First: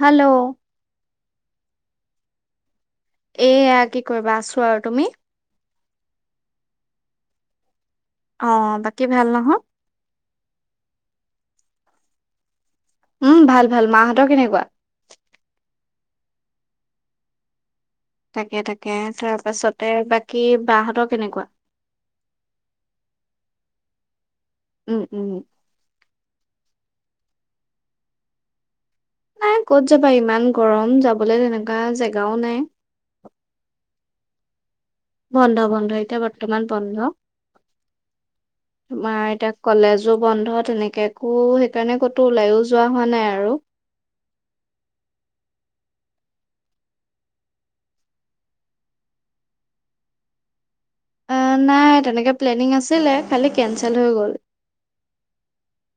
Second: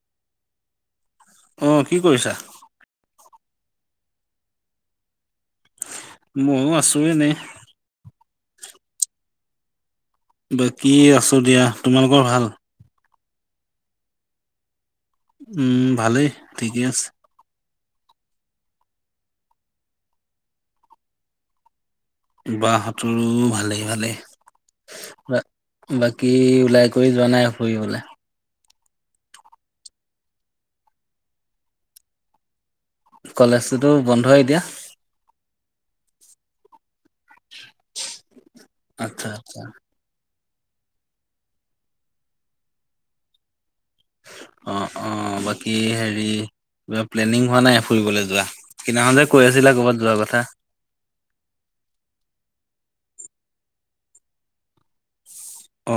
Hello. আহ কি কৰিছা। এয়া কি কৰিবা আছো আৰু তুমি ময়ো আছো এনেই। অ বাকী ভাল নহয়। বাকী আছো দিয়া তোমালোকৰ ভাল। উম ভাল ভাল মাহঁতৰ কেনেকুৱা। উম ভালেই ঠিকে আছে। তাকে তাকে তাৰপাছতে বাকী বাহতৰ কেনেকুৱা। বাহতৰো ভালেই ভালেই উম উম বাকী ওলাই। কৰি যোৱা নাই ফুৰিবলৈ। নাই ক'ত যাবা ইমান গৰম যাবলৈ তেনেকুৱা জেগাও নাই। কলেজটোতো বন্ধ এতিয়া। বন্ধ বন্ধ এতিয়া বৰ্তমান বন্ধ আচ্ছা তোমাৰ এতিয়া আচ্ছা কলেজো বন্ধ তেনেকে একো সেইকাৰণে ক'তো ওলাইও যোৱা হোৱা নাই আৰু আঁ আঁ বাকী হেৰি কিবা প্লেনিং হোৱা নাই ফুৰিবলৈ যোৱা সিদিনাখন যে কৈ আছিলা ক'ৰবাত যোৱা কথা। নাই তেনেকে প্লেনিং আছিলে খালি কেঞ্চেল হৈ গ'ল অ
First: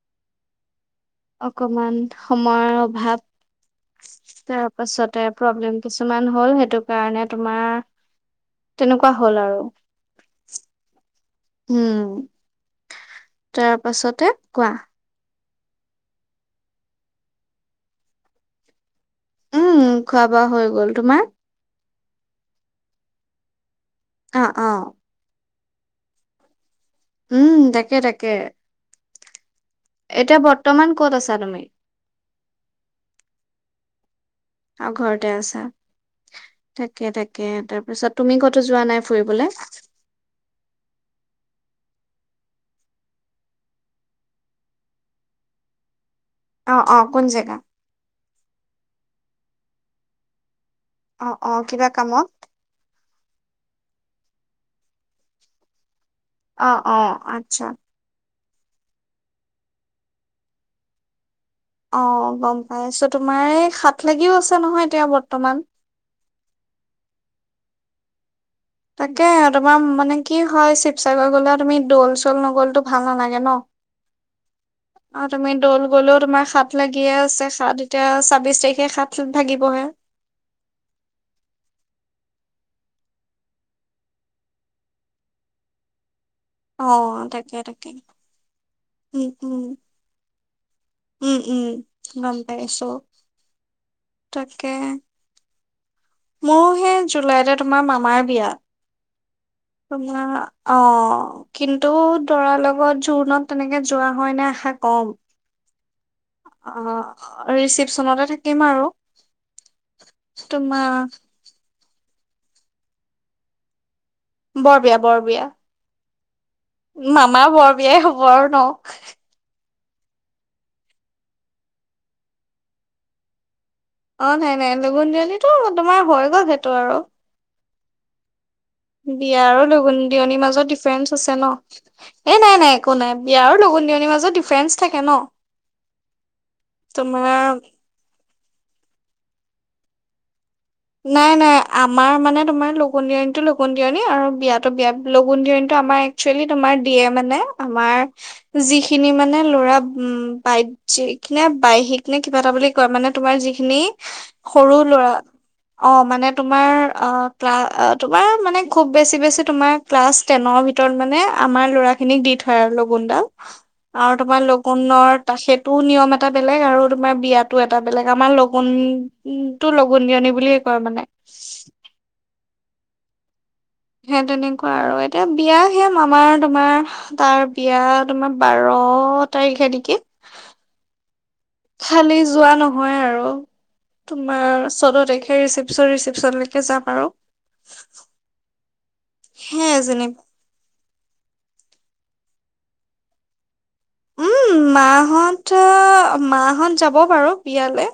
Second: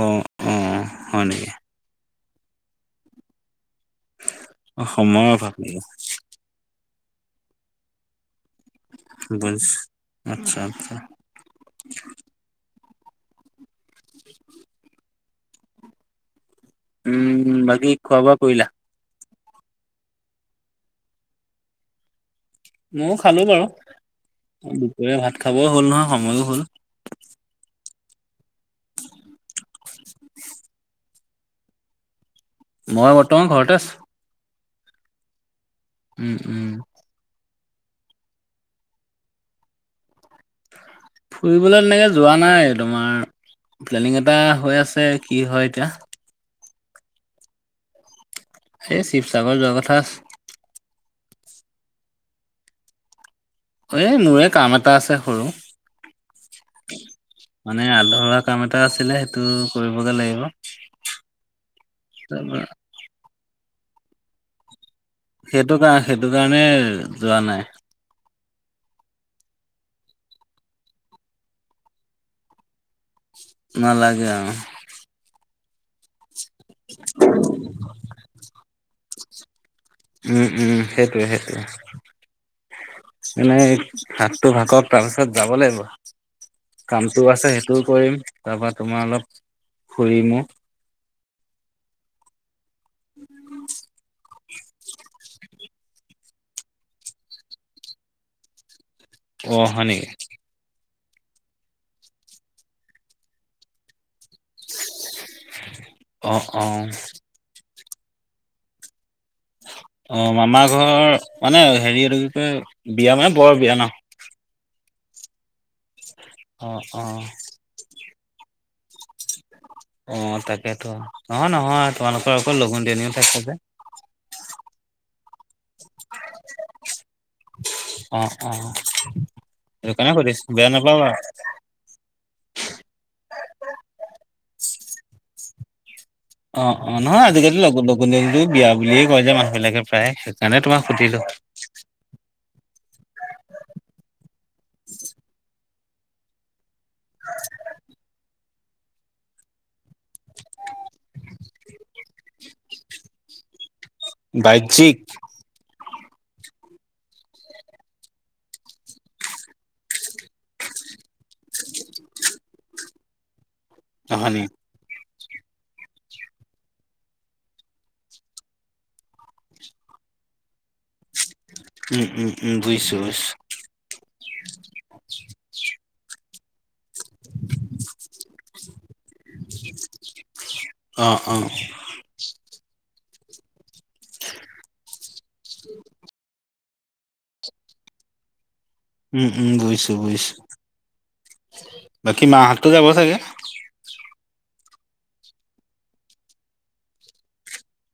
অ। হয় নেকি অকমান সময়ৰ অভাৱ তাৰ অ পাছতে সময়ৰ অভাৱ প্ৰব্লেম নেকি কিছুমান হ'ল সেইটো কাৰণে তোমাৰ তেনেকুৱা হ'ল আৰু বুজিছো আচ্ছা আচ্ছা উম । তাৰ পাছতে কোৱা উম বাকী খোৱা বোৱা কৰিলা? উম খোৱা বোৱা হৈ গ'ল তোমাৰ? ময়ো খালো বাৰু অ অ দুপৰীয়া ভাত খাবও হ'ল নহয় সময়ো হ'ল। উম তাকে তাকে এতিয়া বৰ বৰ্তমান ক'ত আছা তুমি? মই বৰ্তমান ঘৰতে আছো। আৰু ঘৰতে আছা উম উম তাকে তাকে। তাৰপিছত তুমি কতো যোৱা নাই ফুৰিবলে? ফুৰিবলৈ তেনেকে যোৱা নাই তোমাৰ । প্লেনিং এটা হৈ আছে কি হয় এতিয়া। অ অ কোন জেগা? সেই শিৱসাগৰ যোৱা কথা আছে। অ অ কিবা কামত। এ মোৰে কাম এটা আছে সৰু। অঁ অঁ আচ্ছা। মানে আধৰুৱা কাম এটা আছিলে সেইটো কৰিবগে লাগিব। অ গম পাইছো, তোমাৰ এই হাত লাগিও আছে নহয়। এতিয়া বৰ্তমান সেইটো কাৰ সেইটো কাৰণে যোৱা নাই। তাকে তোমাৰ মানে কি হয় শিৱসাগৰ গলে তুমি দৌল চল নগল তো ভাল নালাগে ন নালাগে আৰু আৰু তুমি দৌল গলেও তোমাক সাত লাগিয়ে আছে সাত এতিয়া ছাবিশ তাৰিখে হাত ভাগিবহে। উম উম সেইটোৱে সেইটোৱে। এনেই সাতটো ভাগক তাৰপিছত যাব লাগিব কামটো অ', আছে তাকে সেইটোও তাকে কৰিম তাৰপা তোমাৰ উম অলপ উম ফুৰিমো। উম উম গম পাইছো । তাকে। মোৰো সেই জুলাইতে তোমাৰ মামাৰ বিয়া । অ হয় নেকি তোমাৰ অ। কিন্তু দৰাৰ লগত জোৰোণত তেনেকে যোৱা হয় নে আশা কম। অ ৰিচিপচনতে থাকিম আৰু। অ মামাৰ তোমাৰ ঘৰ মানে হেৰি এইটো কি কয়, বিয়া মানে বৰ বিয়া ন? বৰ বিয়া, বৰ বিয়া। অ অ মামাৰ বৰ বিয়াই হব আৰু ন? অ তাকেতো। অ নহয় তোমালোকৰ আকৌ লগুণ দিয়নি এটা থাকে যে। অ নাই, নাই। লগুন দিয়নিটো তোমাৰ হৈ গ'ল সেইটো আৰু। অঁ। বিয়া আৰু লগুণ দিয়নিৰ মাজত বেয়া নাপাবা ডিফাৰেন্ঞ্চ আছে ন? এ নাই, নাই। একো নাই। বিয়া আৰু লগুণ লগুণ দিয়নীৰ মাজত ডিফাৰেন্ঞ্চ থাকে ন? অ-অ, নহয়। তোমাৰ আজিকালি লগ লগুণ দিয়নীটো ও বিয়া বুলিয়ে কয় যে মানুহ বিলাকে প্ৰায়েই। নাই নাই, আমাৰ মানে তোমাৰ লগুণ দীয়নিটো লগুণ দিয়নী আৰু বিয়াতো বিয়া। লগুন দীয়নি আমাৰ একচেলি তোমাৰ দিয়ে মানে। আমাৰ যিখিনি মানে ল'ৰা, উ বাইতজীক নে বাহ্যিক নে কিবা এটা বুলি কয় মানে তোমাৰ যিখিনি সৰু বাজ্যিক ল'ৰা অ মানে তোমাৰ অ ক্লা তোমাৰ মানে খুব বেছি বেছি তোমাৰ ক্লাছ টেনৰ ভিতৰত মানে আমাৰ ল'ৰা খিনিক দি থয় আৰু লগুনডাল আৰু নহয় তোমাৰ নি লগুণৰ ত সেইটোও নিয়ম এটা বেলেগ আৰু তোমাৰ বিয়াতো এটা বেলেগ। আমাৰ লগনটো লগুণ দীয়নি বুলিয়ে কয় মানে। উম, উম, উম, বুজিছোঁ। বুজিছোঁ । সেই তেনেকুৱা আৰু এতিয়া বিয়া সেয়া মামাৰ, তোমাৰ তাৰ বিয়া, তোমাৰ বাৰ তাৰিখে নেকি? অ, অ। খালি যোৱা নহয় আৰু তোমাৰ চৈধ্য তাৰিখে ৰিচিপচন, ৰিচিপচন লৈকে তাকে যাম আৰু । উম, উম। বুজিছোঁ, বুজিছোঁ । বাকী মাহঁতটো যাব চাগে? উম, মাহঁতৰ মাহঁত যাব বাৰু বিয়ালে।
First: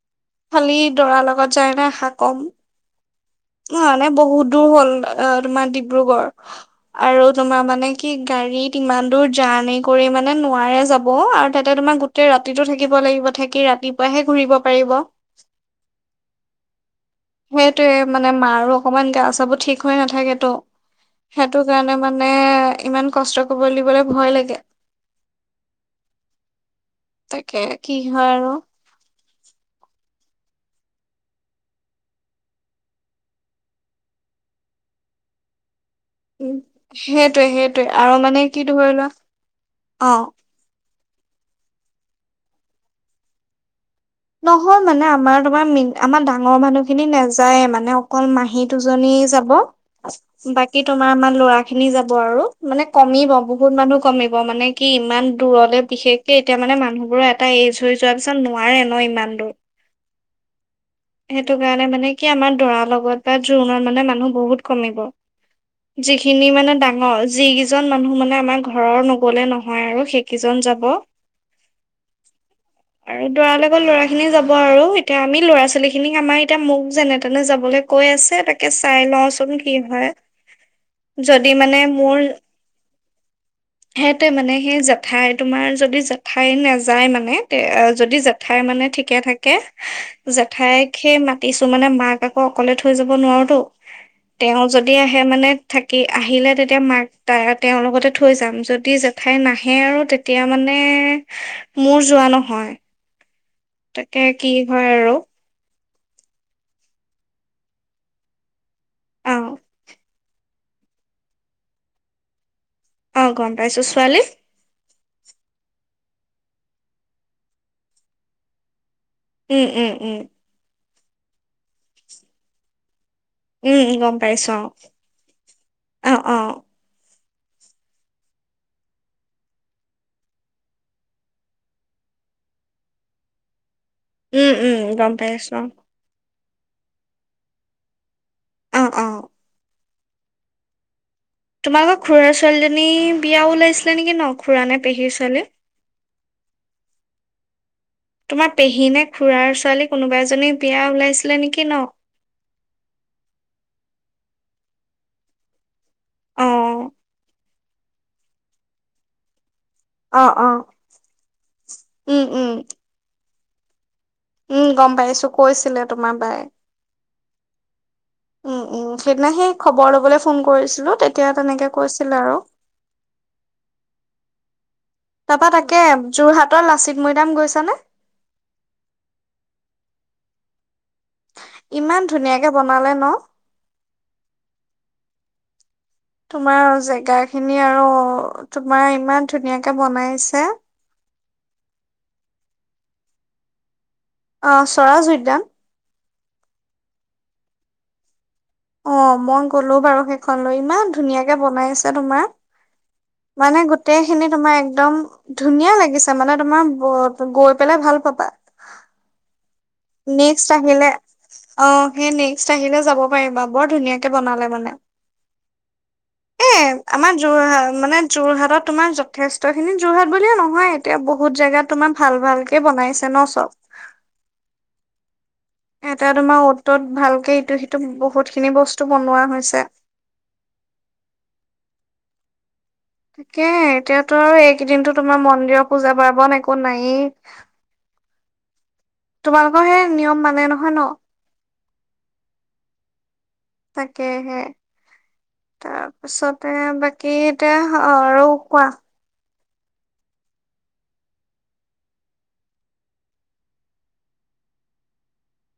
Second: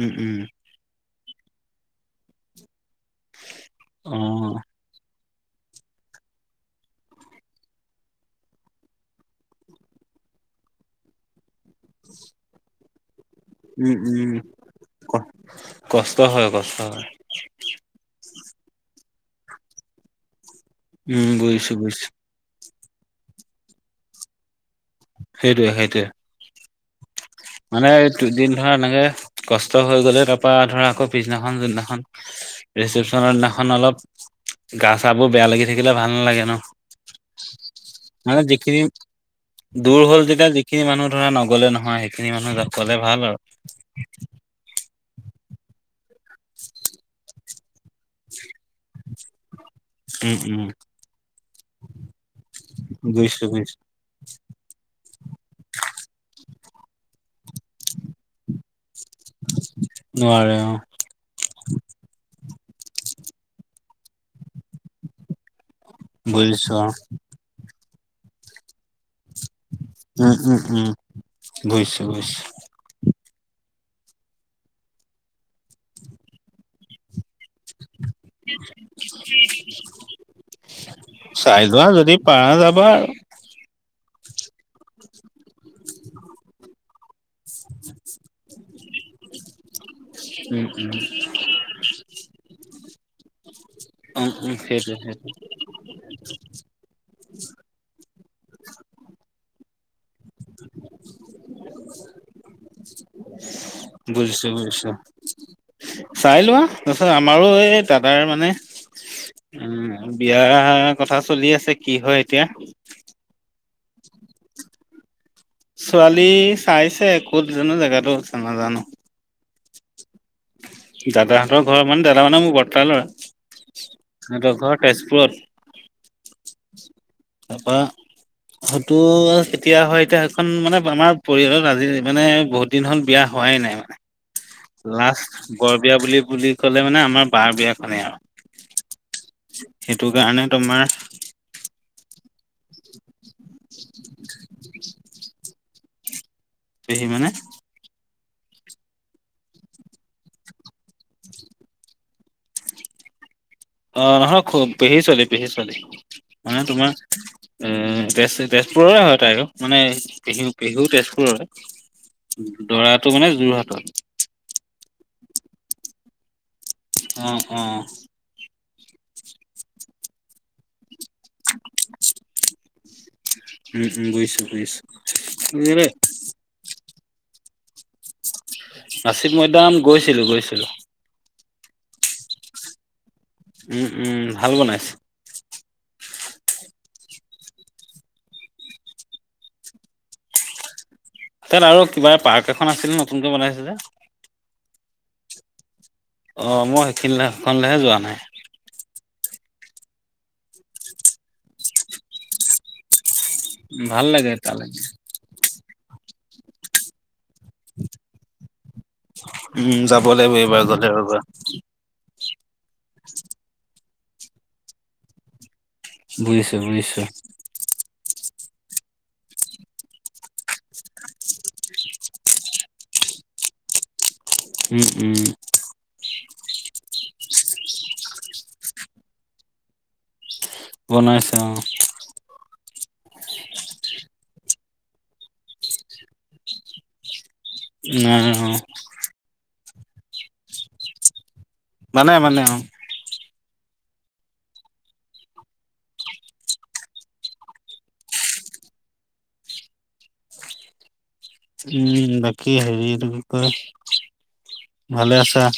উম, উম। খালি দৰাৰ লগত যায় নে আশা কম। ন নাই অ বহুত দূৰ হ'ল অ তোমাৰ ডিব্ৰুগড় আৰু তোমাৰ মানে কি গাড়ীত ইমান দূৰ জাৰ্ণি কৰি মানে নোৱাৰে যাব আৰু তাতে তোমাৰ গোটেই ৰাতিতো থাকিব লাগিব থাকি উম ৰাতিপুৱাহে উম ঘূৰিব পাৰিব। [inaudible] ক কষ্ট হয় কষ্ট হয় সেইটোৱেই। মানে মাৰো অকমান গা চাবোৰ ঠিক হৈ নাথাকেতো। উম সেইটো বুজিছো কাৰণে বুজিছো মানে ইমান কষ্ট কৰিব দিবলে ভয় লাগে। সেইটোৱে, সেইটোৱে। তাকে মানে কি এই হয় আৰু দুদিন ধৰা এনেকে কষ্ট হৈ গ'লে ধৰ পৰা ধৰা আকৌ পিছদিনাখন যোনখন ৰিচেপচনৰ দিনাখন অলপ গা চা বোৰ বেয়া লাগি দেখিলে ভাল নালাগে উম ন। সেইটোৱে সেইটোৱে আৰু মানে কি যিখিনি ধৰি লোৱা দূৰ অ হল যেতিয়া যিখিনি মানুহ ধৰা নগলে নহয় সেইখিনি মানুহ গলে ভাল আৰু । নহয় মানে আমাৰ তোমাৰ আমাৰ ডাঙৰ মানুহখিনি নাযাইয়ে মানে অকল মাহী দুজনী যাব। উম উম বাকী তোমাৰ আমাৰ ল'ৰা খিনি যাব। আৰু মানে কমিব, বুজিছো বহুত বুজিছো মানুহ কমিব। মানে কি ইমান দূৰলে বিশেষকে এতিয়া মানে মানুহবোৰৰ এটা এজ হৈ যোৱাৰ পিছত নোৱাৰে। ন ইমান দূৰ। নোৱাৰে অঁ। সেইটো কাৰণে মানে কি আমাৰ দৰাৰ লগতে জোৰোণত মানে মানুহ বহুত কমিব। যিখিনি বুজিছো মানে অ ডাঙৰ যি কেইজন মানুহ মানে আমাৰ ঘৰৰ নগলে নহয় আৰু উম উম সেইকেইজন যাব। উম বুজিছো বুজিছো। আৰু দৰাৰ লগত ল'ৰা খিনি যাব আৰু, এতিয়া আমি ল'ৰা ছোৱালী খিনিক আমাৰ এতিয়া মোক যেনে তেনে যাবলৈ কৈ আছে তাকে চাই লওচোন কি হয়। যদি চাই মানে লোৱা যদি পাৰ যাবা আৰু। সেইটোৱে মানে সেই জেঠাই তোমাৰ যদি জেঠাই নে যায় মানে, তে যদি জেঠাই মানে ঠিকে থাকে উম তাইক উম সেই মাতিছো মানে মাক আকৌ অকলে থৈ যাব নোৱাৰোতো। উম উম তেওঁ যদি সেইটোৱে আহে সেইটোৱে মানে থাকি আহিলে তেতিয়া মাক ত তেওঁৰ লগত লগতে থৈ যাম, যদি জেঠাই নাহে আৰু তে তিয়া মানে মোৰ যোৱা নহয়। তাকে বুজিছো কি হয় বুজিছো। আৰু চাই লোৱা তাৰপিছত আমাৰো এই দাদাৰ মানে অ উম বিয়াৰ কথা চলি আছে কি হয় এতিয়া। অ গম ছোৱালী ছোৱালী চাইছে ক'ত জানো জেগাতো হৈছে নাজানো? উম উম উম দাদাহঁতৰ ঘৰৰ মানে দাদা মানে মোৰ বৰ্তাৰ ল'ৰা। উম উম গম পাইছো সিহঁতৰ ঘৰ তেজপুৰত অ অ অ তাপা হয়তো কেতিয়া হয় এতিয়া সেইখন মানে আমাৰ পৰিয়ালত আজি মানে বহুত দিন হ'ল বিয়া হয় হোৱাই নাই মানে উম উম গম লাষ্ট পাইছো বৰ বিয়া বুলি বুলি ক'লে মানে আমাৰ বাৰ বিয়াখনে আৰু অ অ সেইটো কাৰণে তোমাৰ তোমালোকৰ খুৰাৰা ছোৱালীজনী বিয়া ওলাইছিলে নেকি ন খুৰা নে পেহীৰ ছোৱালী পেহী মানে তোমাৰ পেহীনে খুৰা ছোৱালী কোনোবা এজনী বিয়া ওলাইছিলে নেকি ন [unintelligible] অ নহয় খুব পেহী ছোৱালী পেহী ছোৱালী অ মানে তোমাৰ উম তেজ তেজপুৰৰে হয় তাইও মানে অ পেহী অ পেহু তেজপুৰৰে উম উম দৰাটো মানে যোৰহাটৰ মা বাই অ অ উম উম সেইদিনা সেই খবৰ লবলৈ ফোন কৰিছিলো তে তিয়া তেনেকে কৈছিল আৰু উম উম বুজিছো বুজিছো তাৰপা তাকে লাচিত যোৰহাটৰ লাচিত মৈদাম গৈছানে নাচিক মৈদাম গৈছিলো গৈছিলো ইমান ধুনীয়াকে বনালে ন উম উম ভাল বনাইছে তোমাৰ জেগা খিনি আৰু তোমাৰ ইমান ধুনীয়াকে বনাইছে তাত আৰু কিবা পাৰ্ক এখন আছিল নতুনকে বনাইছে যে অ চৰাজ উদ্যান অ মই সেইখিন সেইখনলেহে যোৱা নাই অ মই গলো বাৰু সেইখন লৈ ইমান ধুনীয়াকে বনাই আছে তোমাৰ মানে গোটেই ভাল খিনি লাগে তোমাৰ তালৈ একদম ধুনীয়া লাগিছে মানে তোমাৰ ব ত গৈ পেলাই ভাল পাবা উম যাব লাগিব নেক্সট আহ এইবাৰ গ'লে আহিলে ৰবা অ হয় নি আহিলে যাব পাৰিবা বৰ ধুনীয়াকে বনালে মানে এ বুজিছো বুজিছো আমাৰ যোৰহাট মানে যোৰহাট। তোমাৰ যথেষ্ট খিনি যোৰহাট বুলিয়ে নহয়। এতিয়া বহুত জেগা তোমাৰ ভাল ভালকে বনাইছে ন চব। উম উম এটা তোমাৰ অটত ভালকে ইটো সিটো বহুত খিনি বস্তু বনোৱা হৈছে। বনাইছে অ' তাকে এতিয়াতো আৰু এইকেইদিনো তোমাৰ মন্দিৰৰ পূজা পাৰ্ব ন একো নায়েই উ [inaudible] হে নিয়ম মানে নহয় ন মানে মান তাকেহে তাৰপাছতে বাকী এতিয়া আহ ৰৌ কোৱা উম বাকী হেৰিত ভালে আছা।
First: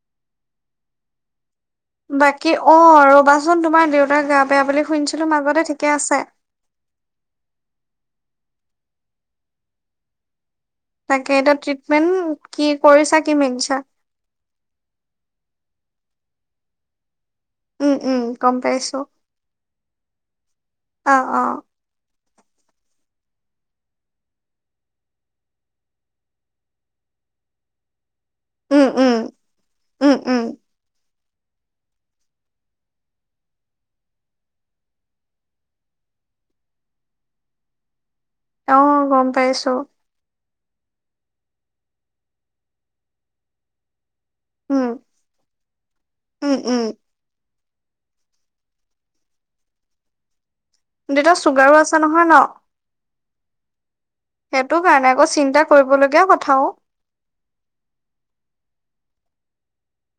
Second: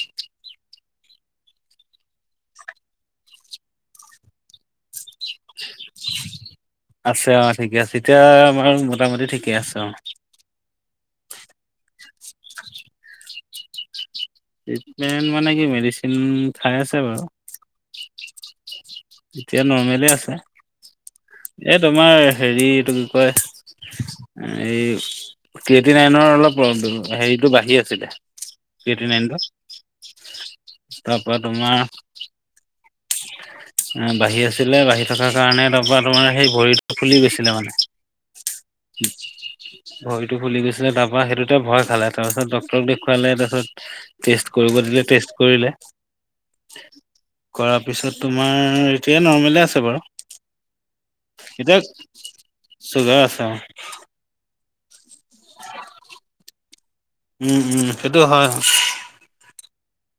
বাকী অ' ৰবাচোন তোমাৰ দেউতা গা বেয়া বুলি শুনিছিলো মাজ বতে থ আছে অ' ঠিকে আছে এতিয়া আমাৰ মোটামুটি ঠিকে আছে অ'। তাকে এতিয়া ট্ৰিটমেণ্ট কি কৰিছা কি মিনিছা। ট্ৰিটমেণ্ট মানে কি মেডিচিন খাই আছে বাৰু। কম পেছ এতিয়া নৰ্মেলি আছে। অ অ এই তোমাৰ হেৰি এইটো কি কয় এই কটি নাইনৰ অলপ হেৰিতটো বাঢ়ি আছিলে। উম পৰি উম নাইটো উম উম তাৰপৰা তোমাৰ। বাঢ়ি আছিলে বাঢ়ি থকাৰ কাৰণে তাৰপৰা তে সেই ভৰিটো ফুলি গৈছিলে মানে। আহ গম পাইছো। ভৰিটো ফুলি গৈছিলে তাৰ পৰাা সেইটোতে ভয় খালে তাৰপিছত ডটৰক দেখুৱালে তাৰ উম উম উম। পছত [unintelligible] আমাৰ এতিয়া নৰ্মেলে আছে বাৰু দেউতাৰ চুগাৰো কতিয়া আছে নহয় ন? চগা আছা [unintelligible] সেইটো কাৰণে আকৌ চিন্তা কৰিবলগীয়া কথাও উম উম সেইটো হয়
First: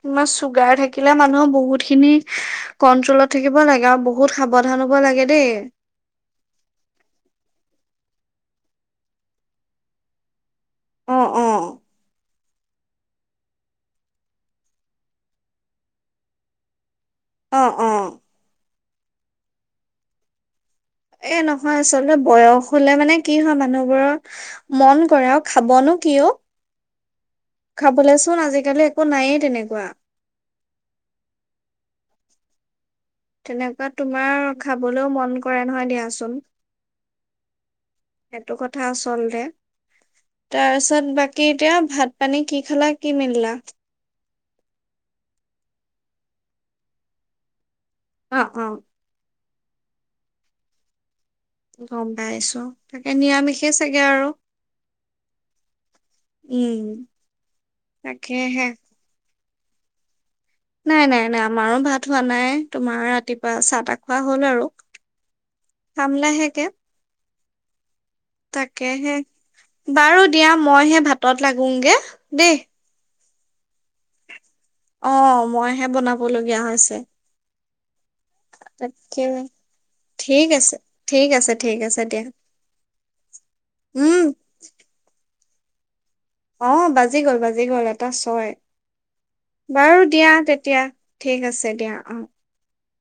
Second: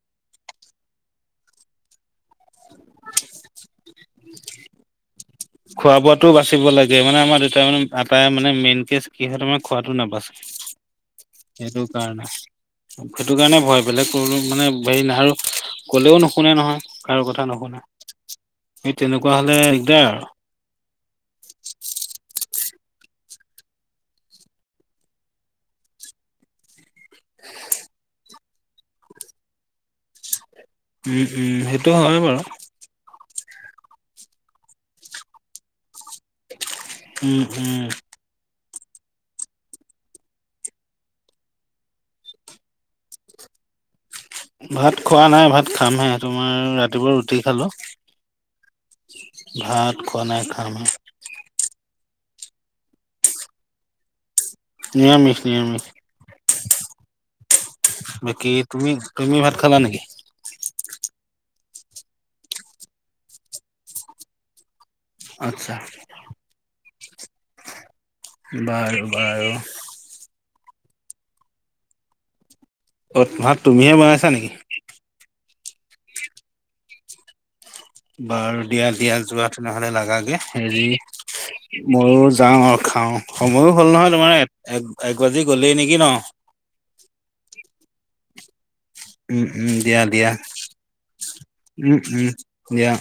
ইমান চুগাৰ থাকিলে মানুহৰ বহুত খিনি কন্ট্ৰলত থাকিব লাগে আৰু বহুত সাৱধান। আনব লাগে [unintelligible] খোৱা বোৱাাতটোও বাচিব লাগে মানে আমাৰ দেউতাই মানে। আটাই মানে মেইন কেে কিহ ত মে খোৱাাতটো নাপাছে। অ', অ', এইেইটো কাৰণে। সেইটো কাৰণে ভয় বেলেগ মানে হেৰি ন আৰু কলেও নুশুনে নহয়। কাৰো কথা অ', নুশুনে অ'। এই তেনেকুৱা হলে দিগদাৰ আৰু এই নহয় আচলতে বয়স হলে মানে কি হয় মানুহবোৰৰ মন কৰে আৰু খাবনো কিয় খাবলৈচোন আজিকালি একো নায়েই তেনেকুৱা উম উম সেইটো হয় বাৰু তেনেকুৱা তোমাৰ খাবলৈও মন কৰে নহয় দিয়াচোন। উম উম। সেইটো কথা আচলতে। তাৰপিছত বাকী এতিয়া ভাত পানী কি খালা কি মিললা ভাত খোৱা নাই ভাত খামহে তোমাৰ ৰাতিপুৱা ৰুটি খালো। অ' অ' ঘট কনে খামা গম পাইছো তাকে নিৰামিষে চাগে আৰু। নিৰামিষ উম নিৰামিষ বাকি তাকেহে তুমি তুমি ভাত খালা নেকি? নাই নাই নাই আমাৰো ভাত হোৱা নাই। তোমাৰ ৰাতিপুৱা চাহ তাহ খোৱা হ'ল আৰু আচ্ছা খাম লাহেকে তাকে বাৰু হে বাৰু বাৰু দিয়া মই হে ভাতত লাগোগে দেই অঁ ত ভাত তুমিহে বনাইছা নেকি অ মইহে বনাবলগীয়া হৈছে বাৰু দিয়া দিয়া তাকে যোৱা তেনেহলে লাগে ঠিক আছে হেৰি ঠিক আছে ঠিক আছে দিয়া ময়ো যাওঁ আৰু খাও সময়ো হ'ল নহয় উম তোমাৰ এক এক বাজি গ'লেই নেকি ন বজি গ'ল এটা ছয় বাৰু দিয়া তেতিয়া ঠিক আছে দিয়া উম, অ উম, দিয়া অ